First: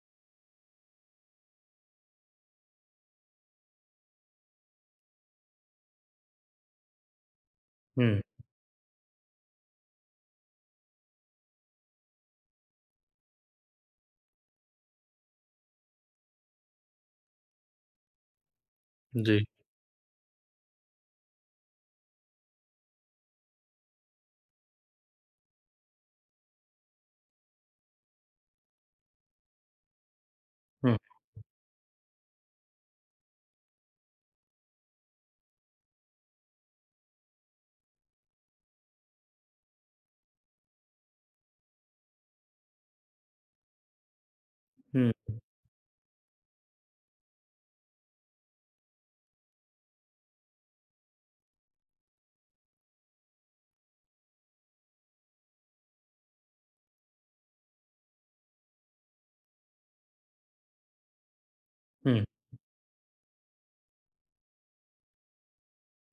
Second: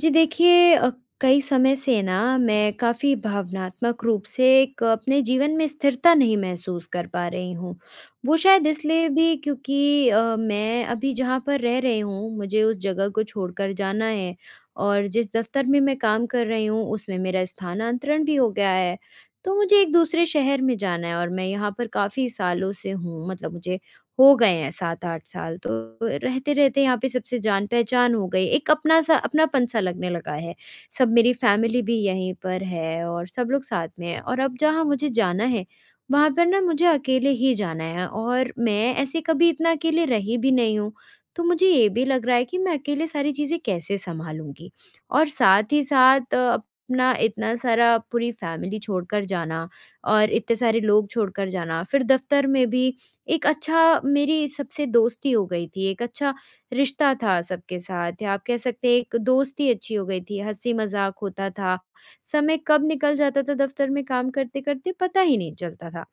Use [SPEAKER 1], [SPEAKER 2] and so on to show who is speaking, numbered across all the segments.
[SPEAKER 1] जी देखिए कई समय से ना मैं काफ़ी भावनात्मक रूप से एक अपने जीवन में स्थिरता नहीं महसूस कर पा रही हूँ।
[SPEAKER 2] हुँ,
[SPEAKER 1] वो शायद इसलिए भी क्योंकि मैं अभी जहाँ पर रह रही हूँ मुझे उस जगह को छोड़कर जाना है और जिस दफ़्तर में मैं काम कर रही हूँ उसमें मेरा स्थानांतरण भी हो गया है।
[SPEAKER 2] जी।
[SPEAKER 1] तो मुझे एक दूसरे शहर में जाना है और मैं यहाँ पर काफ़ी सालों से हूँ मतलब मुझे हो गए हैं 7-8 साल, तो रहते-रहते यहाँ पे सबसे जान-पहचान हो गई, एक अपना-सा अपनापन-सा लगने लगा है।
[SPEAKER 2] हुँ,
[SPEAKER 1] सब मेरी फैमिली भी यहीं पर है और सब लोग साथ में हैं और अब जहाँ मुझे जाना है, वहाँ पर ना मुझे अकेले ही जाना है और मैं ऐसे कभी इतना अकेले रही भी नहीं हूँ, तो मुझे ये भी लग रहा है कि मैं अकेले सारी चीज़ें कैसे सँभालूँगी?
[SPEAKER 2] हुँ,
[SPEAKER 1] और साथ ही साथ अपना इतना सारा पूरी फैमिली छोड़कर जाना और इतने सारे लोग छोड़कर जाना, फिर दफ़्तर में भी एक अच्छा मेरी सबसे दोस्ती हो गई थी, एक अच्छा रिश्ता था सबके साथ या आप कह सकते हैं एक दोस्ती अच्छी हो गई थी, हँसी-मज़ाक होता था।
[SPEAKER 2] हुँ,
[SPEAKER 1] समय कब निकल जाता था दफ़्तर में काम करते-करते पता ही नहीं चलता था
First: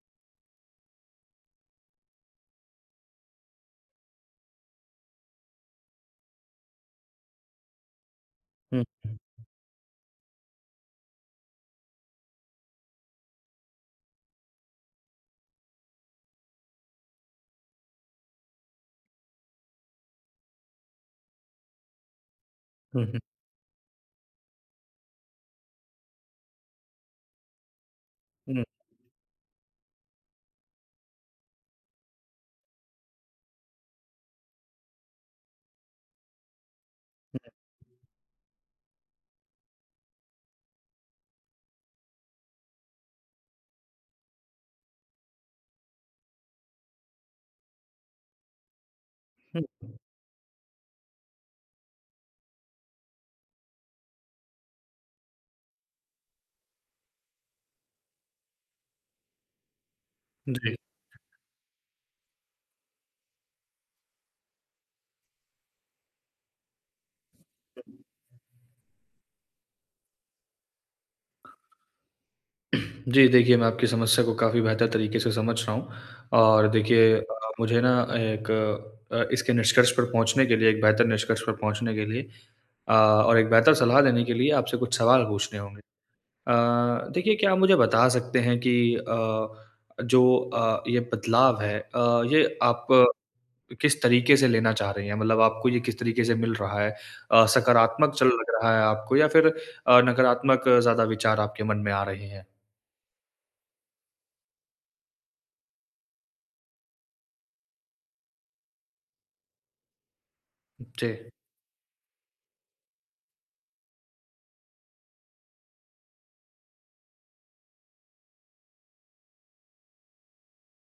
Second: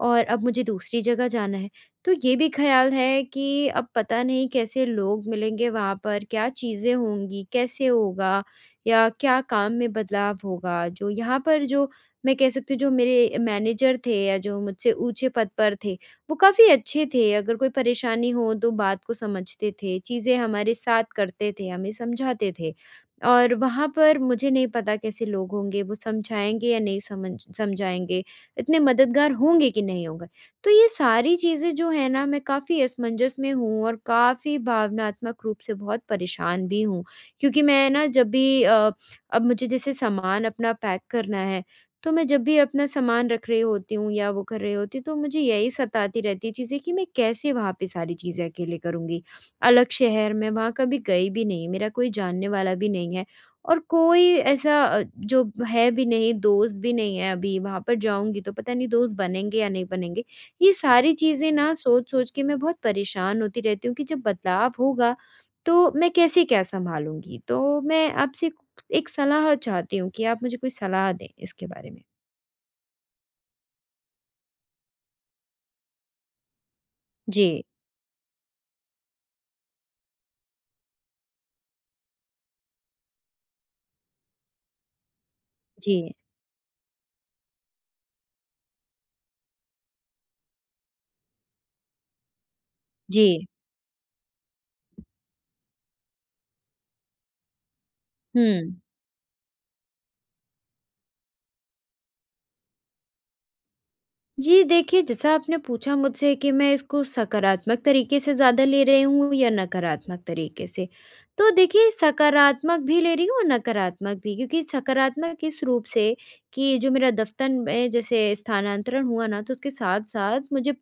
[SPEAKER 1] और अब मुझे दूसरी जगह जाना है। तो ये भी ख़्याल है कि अब पता नहीं कैसे लोग मिलेंगे वहाँ पर, क्या चीज़ें होंगी, कैसे होगा
[SPEAKER 2] हुँ,
[SPEAKER 1] या क्या काम में बदलाव होगा? जो यहाँ पर जो मैं कह सकती हूँ जो मेरे मैनेजर थे या जो मुझसे ऊँचे पद पर थे, वो काफ़ी अच्छे थे, अगर कोई परेशानी हो तो बात को समझते थे, चीज़ें हमारे साथ करते थे, हमें समझाते थे।
[SPEAKER 2] हुँ, हुँ,
[SPEAKER 1] और वहाँ पर मुझे नहीं पता कैसे लोग होंगे, वो समझाएँगे या नहीं समझाएँगे,
[SPEAKER 2] हुँ,
[SPEAKER 1] इतने मददगार होंगे कि नहीं होंगे। तो ये सारी चीज़ें जो है ना मैं काफ़ी असमंजस में हूँ और काफ़ी भावनात्मक रूप से बहुत परेशान भी हूँ। क्योंकि मैं ना अब मुझे जैसे सामान अपना पैक करना है तो मैं जब भी अपना सामान रख रही होती हूँ या वो कर रही होती हूँ, तो मुझे यही सताती रहती है चीज़ें कि मैं कैसे वहाँ पे सारी चीज़ें अकेले करूँगी। अलग शहर में वहाँ कभी गई भी नहीं, मेरा कोई जानने वाला भी नहीं है और कोई ऐसा जो है भी नहीं, दोस्त भी नहीं है अभी, वहाँ पर जाऊँगी तो पता नहीं दोस्त बनेंगे या नहीं बनेंगे। ये
[SPEAKER 2] जी।
[SPEAKER 1] सारी चीज़ें ना सोच-सोच के मैं बहुत परेशान होती रहती हूँ कि जब बदलाव होगा, तो मैं कैसे क्या सँभालूँगी? तो मैं आपसे एक सलाह चाहती हूँ कि आप मुझे कोई सलाह दें इसके बारे में।
[SPEAKER 2] जी, देखिए मैं आपकी समस्या को काफ़ी बेहतर तरीके से समझ रहा हूँ और देखिए
[SPEAKER 1] जी,
[SPEAKER 2] मुझे ना एक इसके निष्कर्ष पर पहुँचने के लिए एक बेहतर निष्कर्ष पर पहुँचने के लिए और एक बेहतर सलाह देने के लिए आपसे कुछ सवाल पूछने होंगे।
[SPEAKER 1] जी,
[SPEAKER 2] अ, देखिए क्या आप मुझे बता सकते हैं कि अ, जो ये बदलाव है ये आप
[SPEAKER 1] जी।
[SPEAKER 2] किस तरीके से लेना चाह रही हैं? मतलब आपको ये किस तरीके से मिल रहा है? सकारात्मक चल लग रहा
[SPEAKER 1] हुँ।
[SPEAKER 2] है आपको या फिर नकारात्मक ज़्यादा विचार आपके मन में आ रहे हैं?
[SPEAKER 1] जी, देखिए जैसा आपने पूछा मुझसे कि मैं इसको सकारात्मक तरीके से ज़्यादा ले रही हूँ या नकारात्मक तरीके से,
[SPEAKER 2] जी।
[SPEAKER 1] तो देखिए सकारात्मक भी ले रही हूँ और नकारात्मक भी क्योंकि सकारात्मक इस रूप से कि जो मेरा दफ़्तर में जैसे स्थानांतरण हुआ ना, तो उसके साथ-साथ मुझे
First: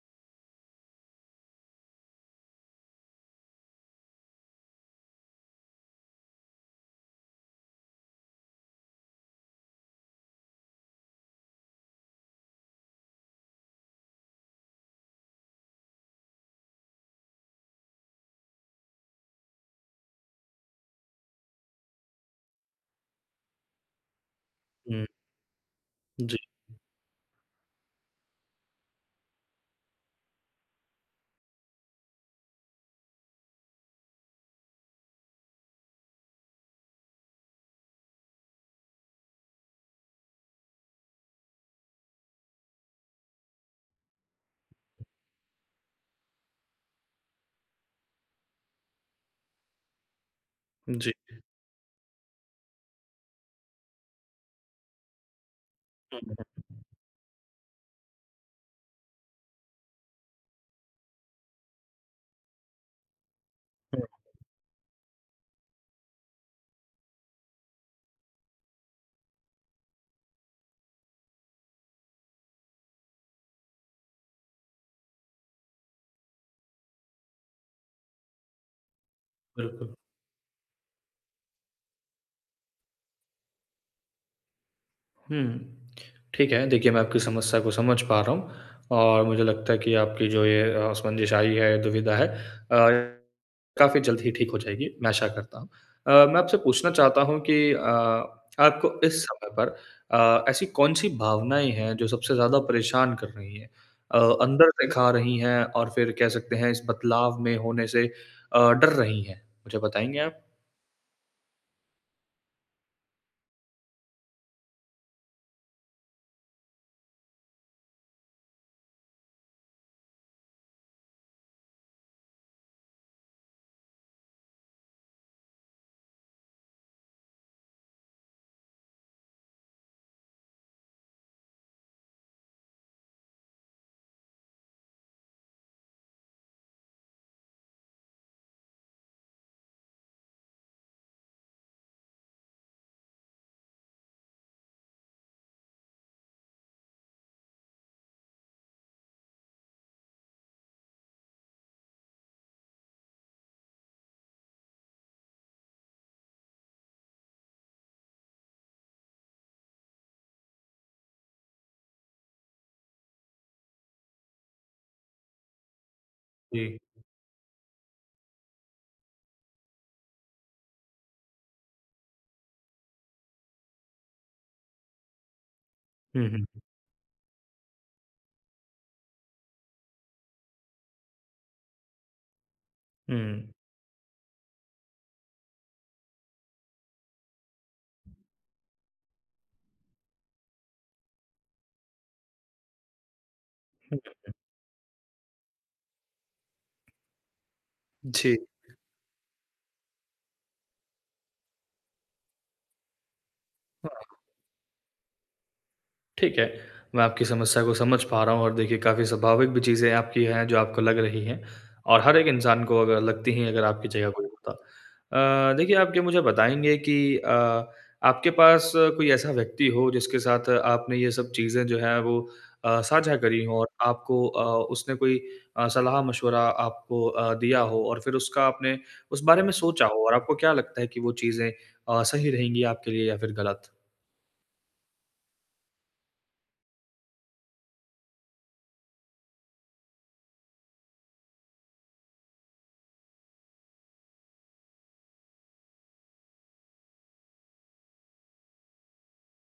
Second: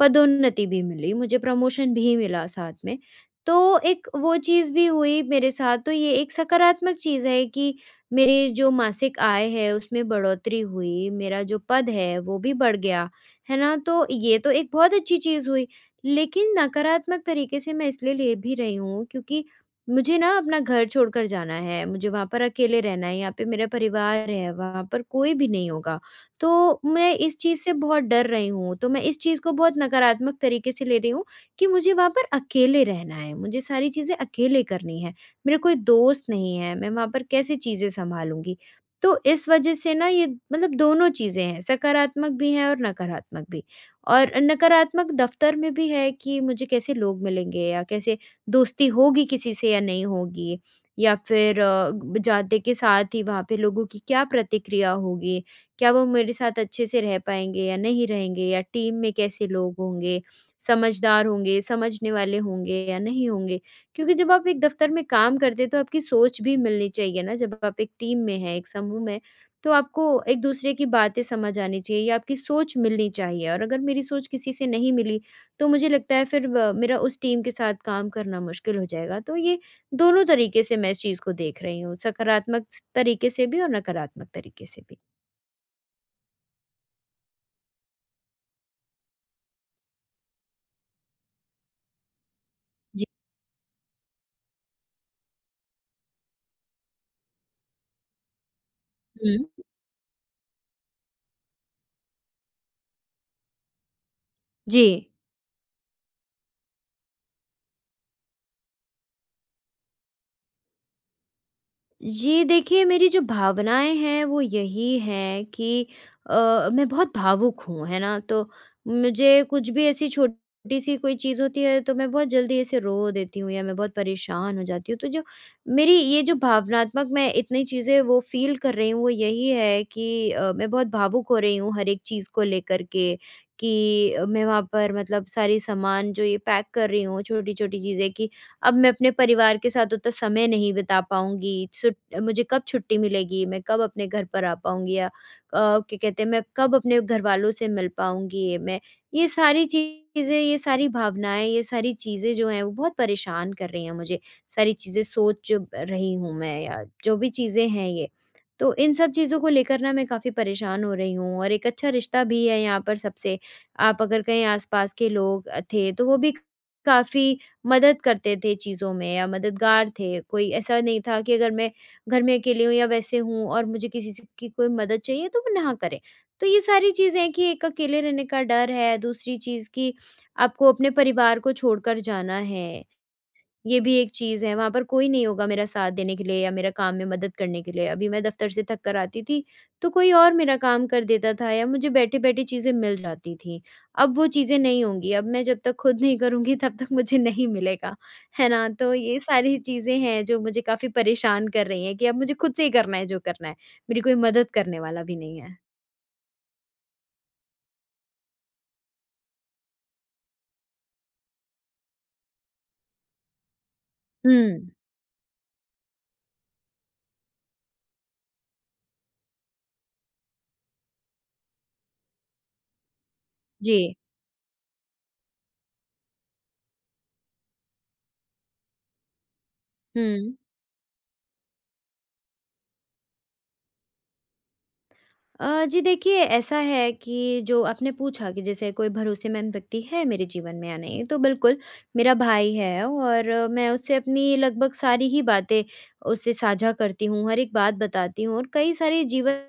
[SPEAKER 1] पदोन्नति भी मिली, मुझे प्रमोशन भी मिला साथ में। तो एक वो चीज़ भी हुई मेरे साथ, तो ये एक सकारात्मक चीज़ है कि मेरी जो मासिक आय है, उसमें बढ़ोतरी हुई, मेरा जो पद है, वो भी बढ़ गया, है ना? तो ये तो एक बहुत अच्छी चीज़ हुई। लेकिन नकारात्मक तरीके से मैं इसलिए ले भी रही हूँ क्योंकि मुझे ना अपना घर छोड़कर जाना है, मुझे वहाँ पर अकेले रहना है, यहाँ पे मेरा परिवार है, वहाँ पर
[SPEAKER 2] हुँ,
[SPEAKER 1] कोई भी नहीं होगा।
[SPEAKER 2] जी,
[SPEAKER 1] तो मैं इस चीज़ से बहुत डर रही हूँ, तो मैं इस चीज़ को बहुत नकारात्मक तरीके से ले रही हूँ कि मुझे वहाँ पर अकेले रहना है, मुझे सारी चीज़ें अकेले करनी है। मेरा कोई दोस्त नहीं है, मैं वहाँ पर कैसे चीज़ें सँभालूँगी? तो इस वजह से ना ये मतलब दोनों चीज़ें हैं, सकारात्मक भी हैं और नकारात्मक भी। और नकारात्मक दफ़्तर में भी है कि मुझे कैसे लोग मिलेंगे या कैसे दोस्ती होगी किसी से या नहीं होगी?
[SPEAKER 2] जी।
[SPEAKER 1] या फिर ब जाते के साथ ही वहाँ पे लोगों की क्या प्रतिक्रिया होगी? क्या वो
[SPEAKER 2] हुँ,
[SPEAKER 1] मेरे साथ
[SPEAKER 2] हुँ,
[SPEAKER 1] अच्छे से रह पाएँगे या नहीं रहेंगे या टीम में कैसे लोग होंगे, समझदार होंगे, समझने वाले होंगे या नहीं होंगे?
[SPEAKER 2] हुँ,
[SPEAKER 1] क्योंकि जब आप एक दफ़्तर में काम करते हैं, तो आपकी सोच भी मिलनी चाहिए ना, जब आप एक टीम में हैं, एक समूह में, तो आपको एक दूसरे की बातें समझ आनी चाहिए या आपकी सोच मिलनी चाहिए और अगर मेरी सोच किसी से नहीं मिली, तो मुझे लगता है फिर व मेरा उस टीम के साथ काम करना मुश्किल हो जाएगा। तो ये
[SPEAKER 2] बिल्कुल।
[SPEAKER 1] दोनों तरीके से मैं इस चीज़ को देख रही हूँ, सकारात्मक तरीके से भी और नकारात्मक तरीके से भी।
[SPEAKER 2] हुँ। ठीक है, देखिए मैं आपकी समस्या को समझ पा रहा हूँ और मुझे लगता है कि आपकी जो ये असमंजस आई है, दुविधा है काफ़ी जल्द ही ठीक हो जाएगी, मैं आशा करता हूँ। मैं आपसे पूछना चाहता हूँ कि आपको इस समय
[SPEAKER 1] हुँ।
[SPEAKER 2] पर ऐसी कौन-सी भावनाएँ हैं जो सबसे ज़्यादा परेशान कर रही हैं? अंदर से
[SPEAKER 1] जी।
[SPEAKER 2] खा रही हैं और फिर कह सकते हैं इस बदलाव में होने से डर रही हैं? मुझे बताएँगे आप?
[SPEAKER 1] जी, देखिए मेरी जो भावनाएँ हैं वो यही हैं कि मैं बहुत भावुक हूँ, है ना? तो मुझे कुछ भी ऐसी छोटी-सी कोई चीज़ होती है तो मैं बहुत जल्दी ऐसे रो देती हूँ या मैं बहुत परेशान हो जाती हूँ। तो जो मेरी ये जो भावनात्मक मैं इतनी चीज़ें वो फ़ील कर रही हूँ वो यही है कि मैं बहुत भावुक हो रही हूँ हर एक चीज़ को लेकर के कि मैं वहाँ पर मतलब सारी सामान जो ये पैक कर रही हूँ छोटी-छोटी चीज़ें कि अब मैं अपने परिवार के साथ उतना समय नहीं बिता पाऊँगी, छुट मुझे कब छुट्टी मिलेगी, मैं कब अपने घर पर आ पाऊँगी या क्या कहते हैं मैं कब अपने घरवालों से मिल पाऊँगी, मैं ये सारी चीज़ें, ये सारी भावनाएँ, ये सारी चीज़ें जो हैं वो बहुत परेशान कर रही हैं मुझे, सारी चीज़ें सोच जो रही हूँ मैं या जो भी चीज़ें हैं ये। तो इन सब चीज़ों को लेकर ना मैं काफ़ी परेशान हो रही हूँ और एक अच्छा रिश्ता भी है यहाँ पर सबसे, आप अगर कहीं आस-पास के लोग थे तो वो भी
[SPEAKER 2] जी।
[SPEAKER 1] काफ़ी मदद करते थे चीज़ों में या मददगार थे। कोई ऐसा नहीं था कि अगर मैं घर में अकेली हूँ या वैसे हूँ और मुझे किसी से की कोई मदद चाहिए तो वो ना करें।
[SPEAKER 2] हुँ, हुँ।
[SPEAKER 1] तो ये सारी चीज़ें हैं कि एक अकेले रहने का डर है, दूसरी चीज़ कि आपको अपने परिवार को छोड़कर जाना है।
[SPEAKER 2] हुँ।
[SPEAKER 1] ये भी एक चीज़ है, वहाँ पर कोई नहीं होगा मेरा साथ देने के लिए या मेरा काम में मदद करने के लिए। अभी मैं दफ़्तर से थक कर आती थी, तो कोई और मेरा काम कर देता था या मुझे बैठे-बैठे चीज़ें मिल जाती थीं।
[SPEAKER 2] हुँ,
[SPEAKER 1] अब वो चीज़ें नहीं होंगी, अब मैं जब तक खुद नहीं करूँगी तब तक मुझे नहीं मिलेगा,
[SPEAKER 2] जी।
[SPEAKER 1] है ना? तो ये सारी चीज़ें हैं जो मुझे काफ़ी परेशान कर रही हैं कि अब मुझे खुद से ही करना है जो करना है, मेरी कोई मदद करने वाला भी नहीं है।
[SPEAKER 2] ठीक है, मैं आपकी समस्या को समझ पा रहा हूँ और देखिए काफ़ी स्वाभाविक भी चीज़ें आपकी हैं जो आपको लग रही हैं और हर एक इंसान को अगर लगती हैं अगर आपकी जगह कोई होता।
[SPEAKER 1] हुँ।
[SPEAKER 2] देखिए आप क्या मुझे बताएँगे कि आपके पास कोई ऐसा व्यक्ति हो जिसके साथ आपने ये सब चीज़ें जो हैं वो साझा करी हों और
[SPEAKER 1] जी।
[SPEAKER 2] आपको उसने कोई सलाह-मशवरा आपको दिया हो और फिर उसका आपने उस बारे में सोचा हो और आपको
[SPEAKER 1] हुँ।
[SPEAKER 2] क्या लगता है कि वो चीज़ें सही रहेंगी आपके लिए या फिर गलत?
[SPEAKER 1] जी देखिए ऐसा है कि जो आपने पूछा कि जैसे कोई भरोसेमंद व्यक्ति है मेरे जीवन में या नहीं तो बिल्कुल मेरा भाई है और मैं उससे अपनी लगभग सारी ही बातें उससे साझा करती हूँ हर एक बात बताती हूँ और कई सारे जीवन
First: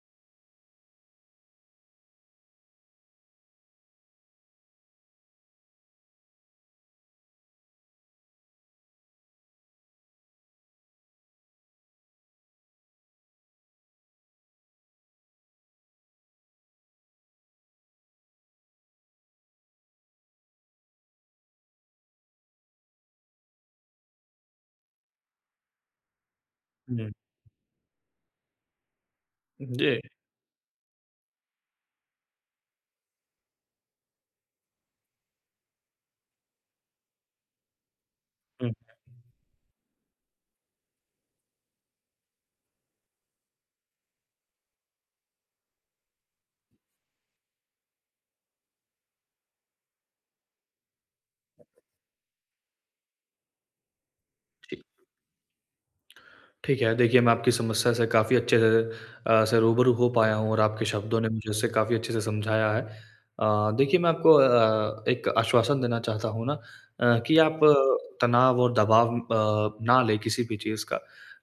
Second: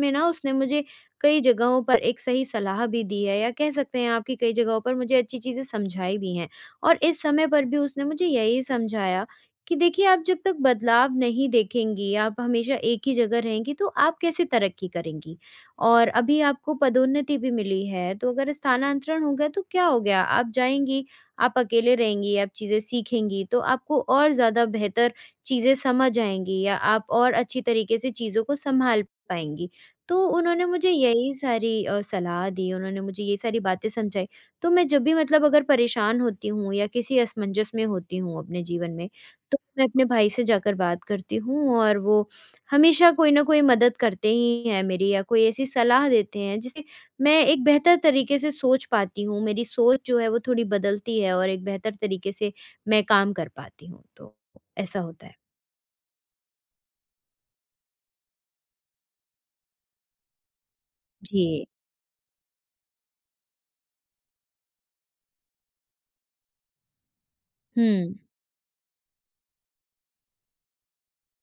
[SPEAKER 1] में ना उसने मुझे कई जगहों पर एक सही सलाह भी दी है या कह सकते हैं आपकी कई जगहों पर मुझे अच्छी चीज़ें समझाई भी हैं और इस समय पर भी उसने मुझे यही समझाया कि देखिए आप जब तक बदलाव नहीं देखेंगी, आप हमेशा एक ही जगह रहेंगी तो आप कैसे तरक्की करेंगी? और अभी आपको पदोन्नति भी मिली है, तो अगर स्थानांतरण हो गया तो क्या हो गया? आप जाएँगी, आप अकेले रहेंगी, आप चीज़ें सीखेंगी तो आपको और ज़्यादा बेहतर चीज़ें समझ आएँगी या आप
[SPEAKER 2] हुँ,
[SPEAKER 1] और अच्छी तरीके से चीज़ों को सँभाल पाएँगी।
[SPEAKER 2] जी,
[SPEAKER 1] तो उन्होंने मुझे यही सारी सलाह दी, उन्होंने मुझे ये सारी बातें समझाई। तो मैं जब भी मतलब अगर परेशान होती हूँ या किसी असमंजस में होती हूँ अपने
[SPEAKER 2] हुँ,
[SPEAKER 1] जीवन में, तो मैं अपने भाई से जाकर बात करती हूँ और वो हमेशा कोई ना कोई मदद करते ही हैं मेरी या कोई ऐसी सलाह देते हैं जिससे मैं एक बेहतर तरीके से सोच पाती हूँ। मेरी सोच जो है वो थोड़ी बदलती है और एक बेहतर तरीके से मैं काम कर पाती हूँ, तो
[SPEAKER 2] ठीक।
[SPEAKER 1] ऐसा होता है।
[SPEAKER 2] ठीक है, देखिए मैं आपकी समस्या से काफ़ी अच्छे से रूबरू हो पाया हूँ और आपके शब्दों ने मुझे
[SPEAKER 1] जी।
[SPEAKER 2] इसे काफ़ी अच्छे से समझाया है। देखिए मैं आपको एक आश्वासन देना चाहता हूँ ना कि आप
[SPEAKER 1] हुँ।
[SPEAKER 2] तनाव और दबाव ना लें किसी भी चीज़ का।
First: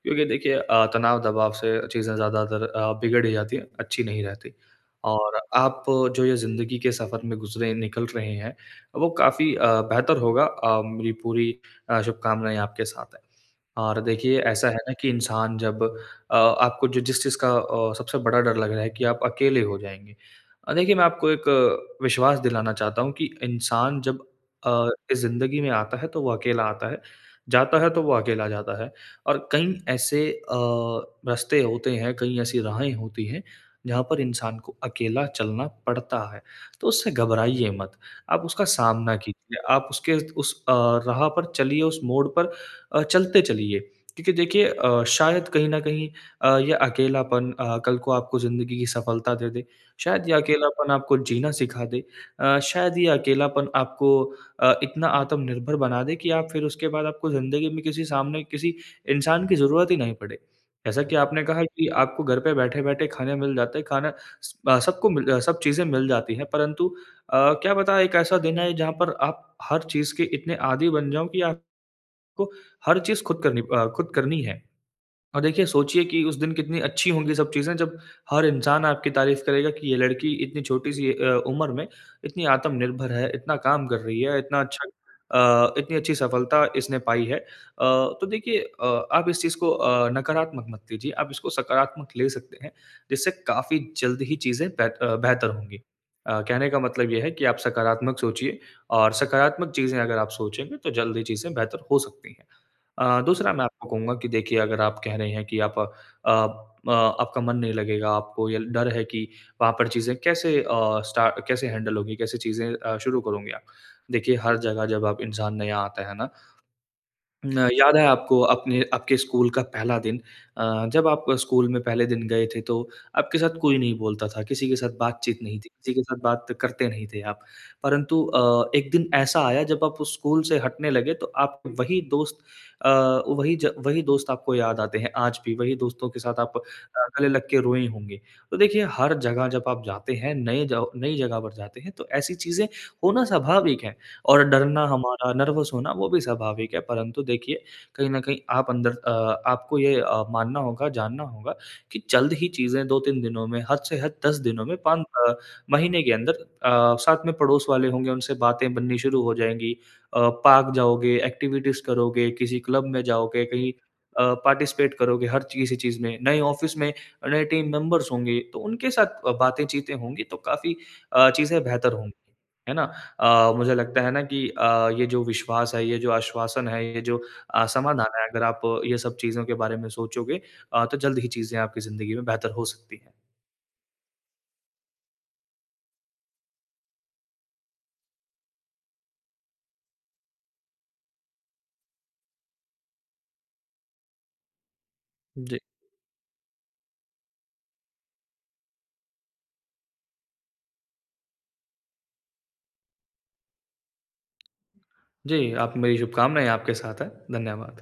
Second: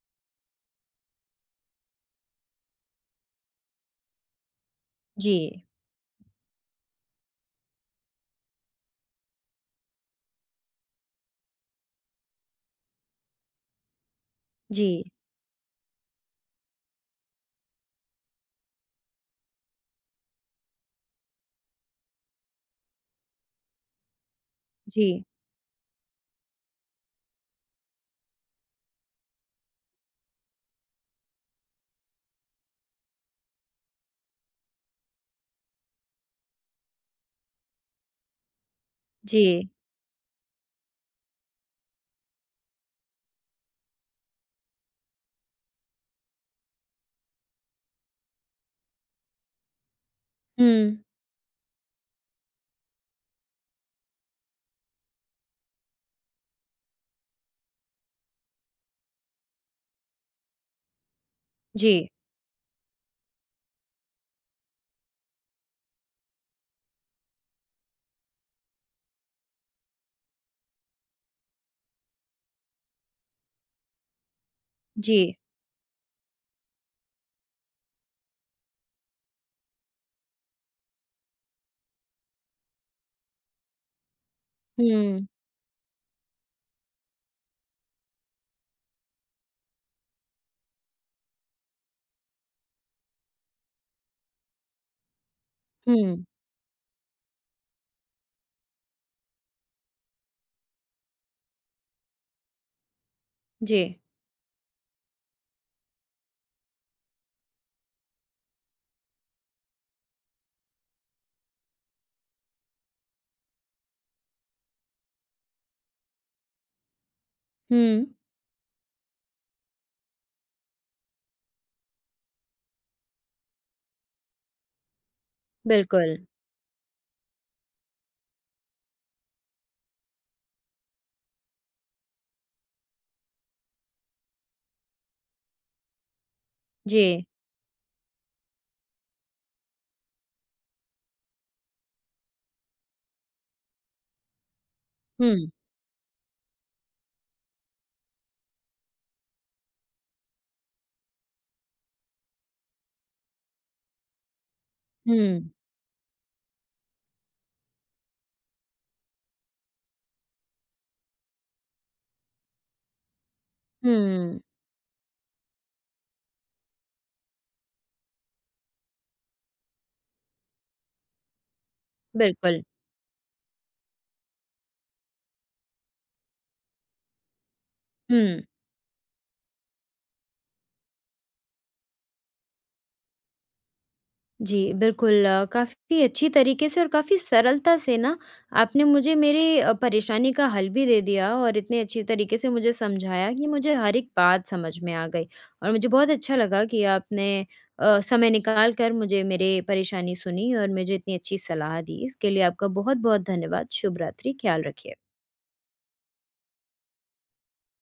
[SPEAKER 2] क्योंकि देखिए तनाव दबाव से चीज़ें ज़्यादातर बिगड़ ही जाती हैं, अच्छी नहीं रहती। और
[SPEAKER 1] जी,
[SPEAKER 2] आप जो ये ज़िंदगी के सफ़र में गुज़रे निकल रहे हैं, वो काफ़ी बेहतर होगा। मेरी पूरी शुभकामनाएँ आपके साथ हैं। और देखिए ऐसा है ना
[SPEAKER 1] जी,
[SPEAKER 2] कि इंसान जब आपको जो जिस चीज़ का सबसे बड़ा डर लग रहा है कि आप अकेले हो जाएँगे। देखिए मैं आपको एक विश्वास दिलाना चाहता हूँ कि इंसान जब इस
[SPEAKER 1] जी,
[SPEAKER 2] ज़िंदगी में आता है तो वो अकेला आता है, जाता है तो वो अकेला जाता है। और कई ऐसे रास्ते होते हैं, कई ऐसी राहें होती हैं जहाँ पर इंसान को अकेला चलना पड़ता है। तो उससे घबराइए मत, आप उसका सामना
[SPEAKER 1] जी।
[SPEAKER 2] कीजिए, आप उसके उस राह पर चलिए, उस मोड़ पर चलते चलिए क्योंकि देखिए शायद कहीं न कहीं ये अकेलापन कल को आपको ज़िंदगी की सफलता दे दे, शायद ये अकेलापन
[SPEAKER 1] हुँ।
[SPEAKER 2] आपको जीना सिखा दे शायद ये अकेलापन आपको इतना आत्मनिर्भर बना दे कि आप फिर उसके बाद आपको ज़िंदगी में किसी सामने किसी इंसान की ज़रूरत ही नहीं पड़े। जैसा कि आपने कहा कि
[SPEAKER 1] जी,
[SPEAKER 2] आपको घर पे बैठे-बैठे खाने मिल जाते हैं, खाना स अ, सबको मिल अ, सब चीज़ें मिल जाती हैं परंतु अ, क्या पता एक ऐसा दिन आए जहाँ पर आप हर चीज़ के इतने आदी बन जाओ कि आप को हर चीज़ खुद करनी है।
[SPEAKER 1] जी।
[SPEAKER 2] और देखिए सोचिए कि उस दिन कितनी अच्छी होंगी सब चीज़ें जब हर इंसान आपकी तारीफ़ करेगा कि ये लड़की इतनी छोटी-सी उम्र में इतनी आत्मनिर्भर है, इतना काम कर रही है, इतना अच्छा
[SPEAKER 1] हुँ,
[SPEAKER 2] इतनी अच्छी सफलता इसने पाई है। तो देखिए आप इस चीज़ को नकारात्मक मत लीजिए, आप इसको सकारात्मक ले सकते हैं, जिससे काफ़ी जल्द ही चीज़ें बेहतर होंगी।
[SPEAKER 1] हुँ।
[SPEAKER 2] कहने का मतलब ये है कि आप सकारात्मक सोचिए और सकारात्मक चीज़ें अगर आप सोचेंगे तो जल्द ही चीज़ें बेहतर हो सकती हैं। दूसरा मैं
[SPEAKER 1] जी।
[SPEAKER 2] आपको कहूँगा कि देखिए अगर आप कह रहे हैं कि अ, आपका मन नहीं लगेगा, आपको ये डर है कि वहाँ पर चीज़ें कैसे अ, स्टा कैसे हैंडल होंगी, कैसे चीज़ें शुरू करोगे आप। देखिए हर जगह जब आप इंसान नया आता है ना न याद है
[SPEAKER 1] हुँ,
[SPEAKER 2] आपको अपने आपके स्कूल का पहला दिन जब आप स्कूल में पहले दिन गए थे तो आपके साथ कोई नहीं बोलता था, किसी के साथ बातचीत नहीं थी, किसी के साथ
[SPEAKER 1] बिल्कुल।
[SPEAKER 2] बात करते नहीं थे आप। परंतु एक दिन ऐसा आया जब आप उस स्कूल से हटने लगे तो आप वही दोस्त अ, वही ज वही दोस्त आपको याद आते हैं आज भी, वही दोस्तों के साथ आप
[SPEAKER 1] जी।
[SPEAKER 2] गले लग के रोए होंगे। तो देखिए हर जगह जब आप जाते हैं, नए ज नई जगह पर जाते हैं तो ऐसी चीज़ें होना स्वाभाविक है। और डरना हमारा,
[SPEAKER 1] हुँ,
[SPEAKER 2] नर्वस होना वो भी स्वाभाविक है, परंतु देखिए कहीं न कहीं आप अंदर आपको ये मानना होगा, जानना होगा कि जल्द ही चीज़ें 2-3 दिनों में, हद से हद 10 दिनों में,
[SPEAKER 1] हुँ,
[SPEAKER 2] महीने के अंदर साथ में पड़ोस वाले होंगे उनसे बातें बननी शुरू हो जाएँगी। पार्क जाओगे, एक्टिविटीज़ करोगे, किसी क्लब में जाओगे, कहीं
[SPEAKER 1] हुँ।
[SPEAKER 2] पार्टिसिपेट करोगे हर ची किसी चीज़ में, नए ऑफ़िस में नए टीम मेंबर्स होंगे, तो उनके साथ बातें-चीतें होंगी तो काफ़ी चीज़ें बेहतर होंगी।
[SPEAKER 1] बिल्कुल।
[SPEAKER 2] है ना? मुझे लगता है ना कि ये जो विश्वास है, ये जो आश्वासन है, ये जो समाधान है,
[SPEAKER 1] हुँ।
[SPEAKER 2] अगर आप ये सब चीज़ों के बारे में सोचोगे तो जल्द ही चीज़ें आपकी ज़िंदगी में बेहतर हो सकती हैं।
[SPEAKER 1] जी, बिल्कुल काफ़ी अच्छी तरीके से और काफ़ी सरलता से ना आपने मुझे मेरी परेशानी का हल भी दे दिया और इतने अच्छी तरीके से मुझे समझाया कि मुझे हर एक बात समझ में आ गई
[SPEAKER 2] जी।
[SPEAKER 1] और मुझे बहुत अच्छा लगा कि आपने समय निकाल कर मुझे मेरी परेशानी सुनी और मुझे इतनी अच्छी सलाह दी। इसके लिए आपका बहुत-बहुत धन्यवाद। शुभ रात्रि, ख्याल रखिए।
[SPEAKER 2] जी, आप मेरी शुभकामनाएँ आपके साथ है। धन्यवाद।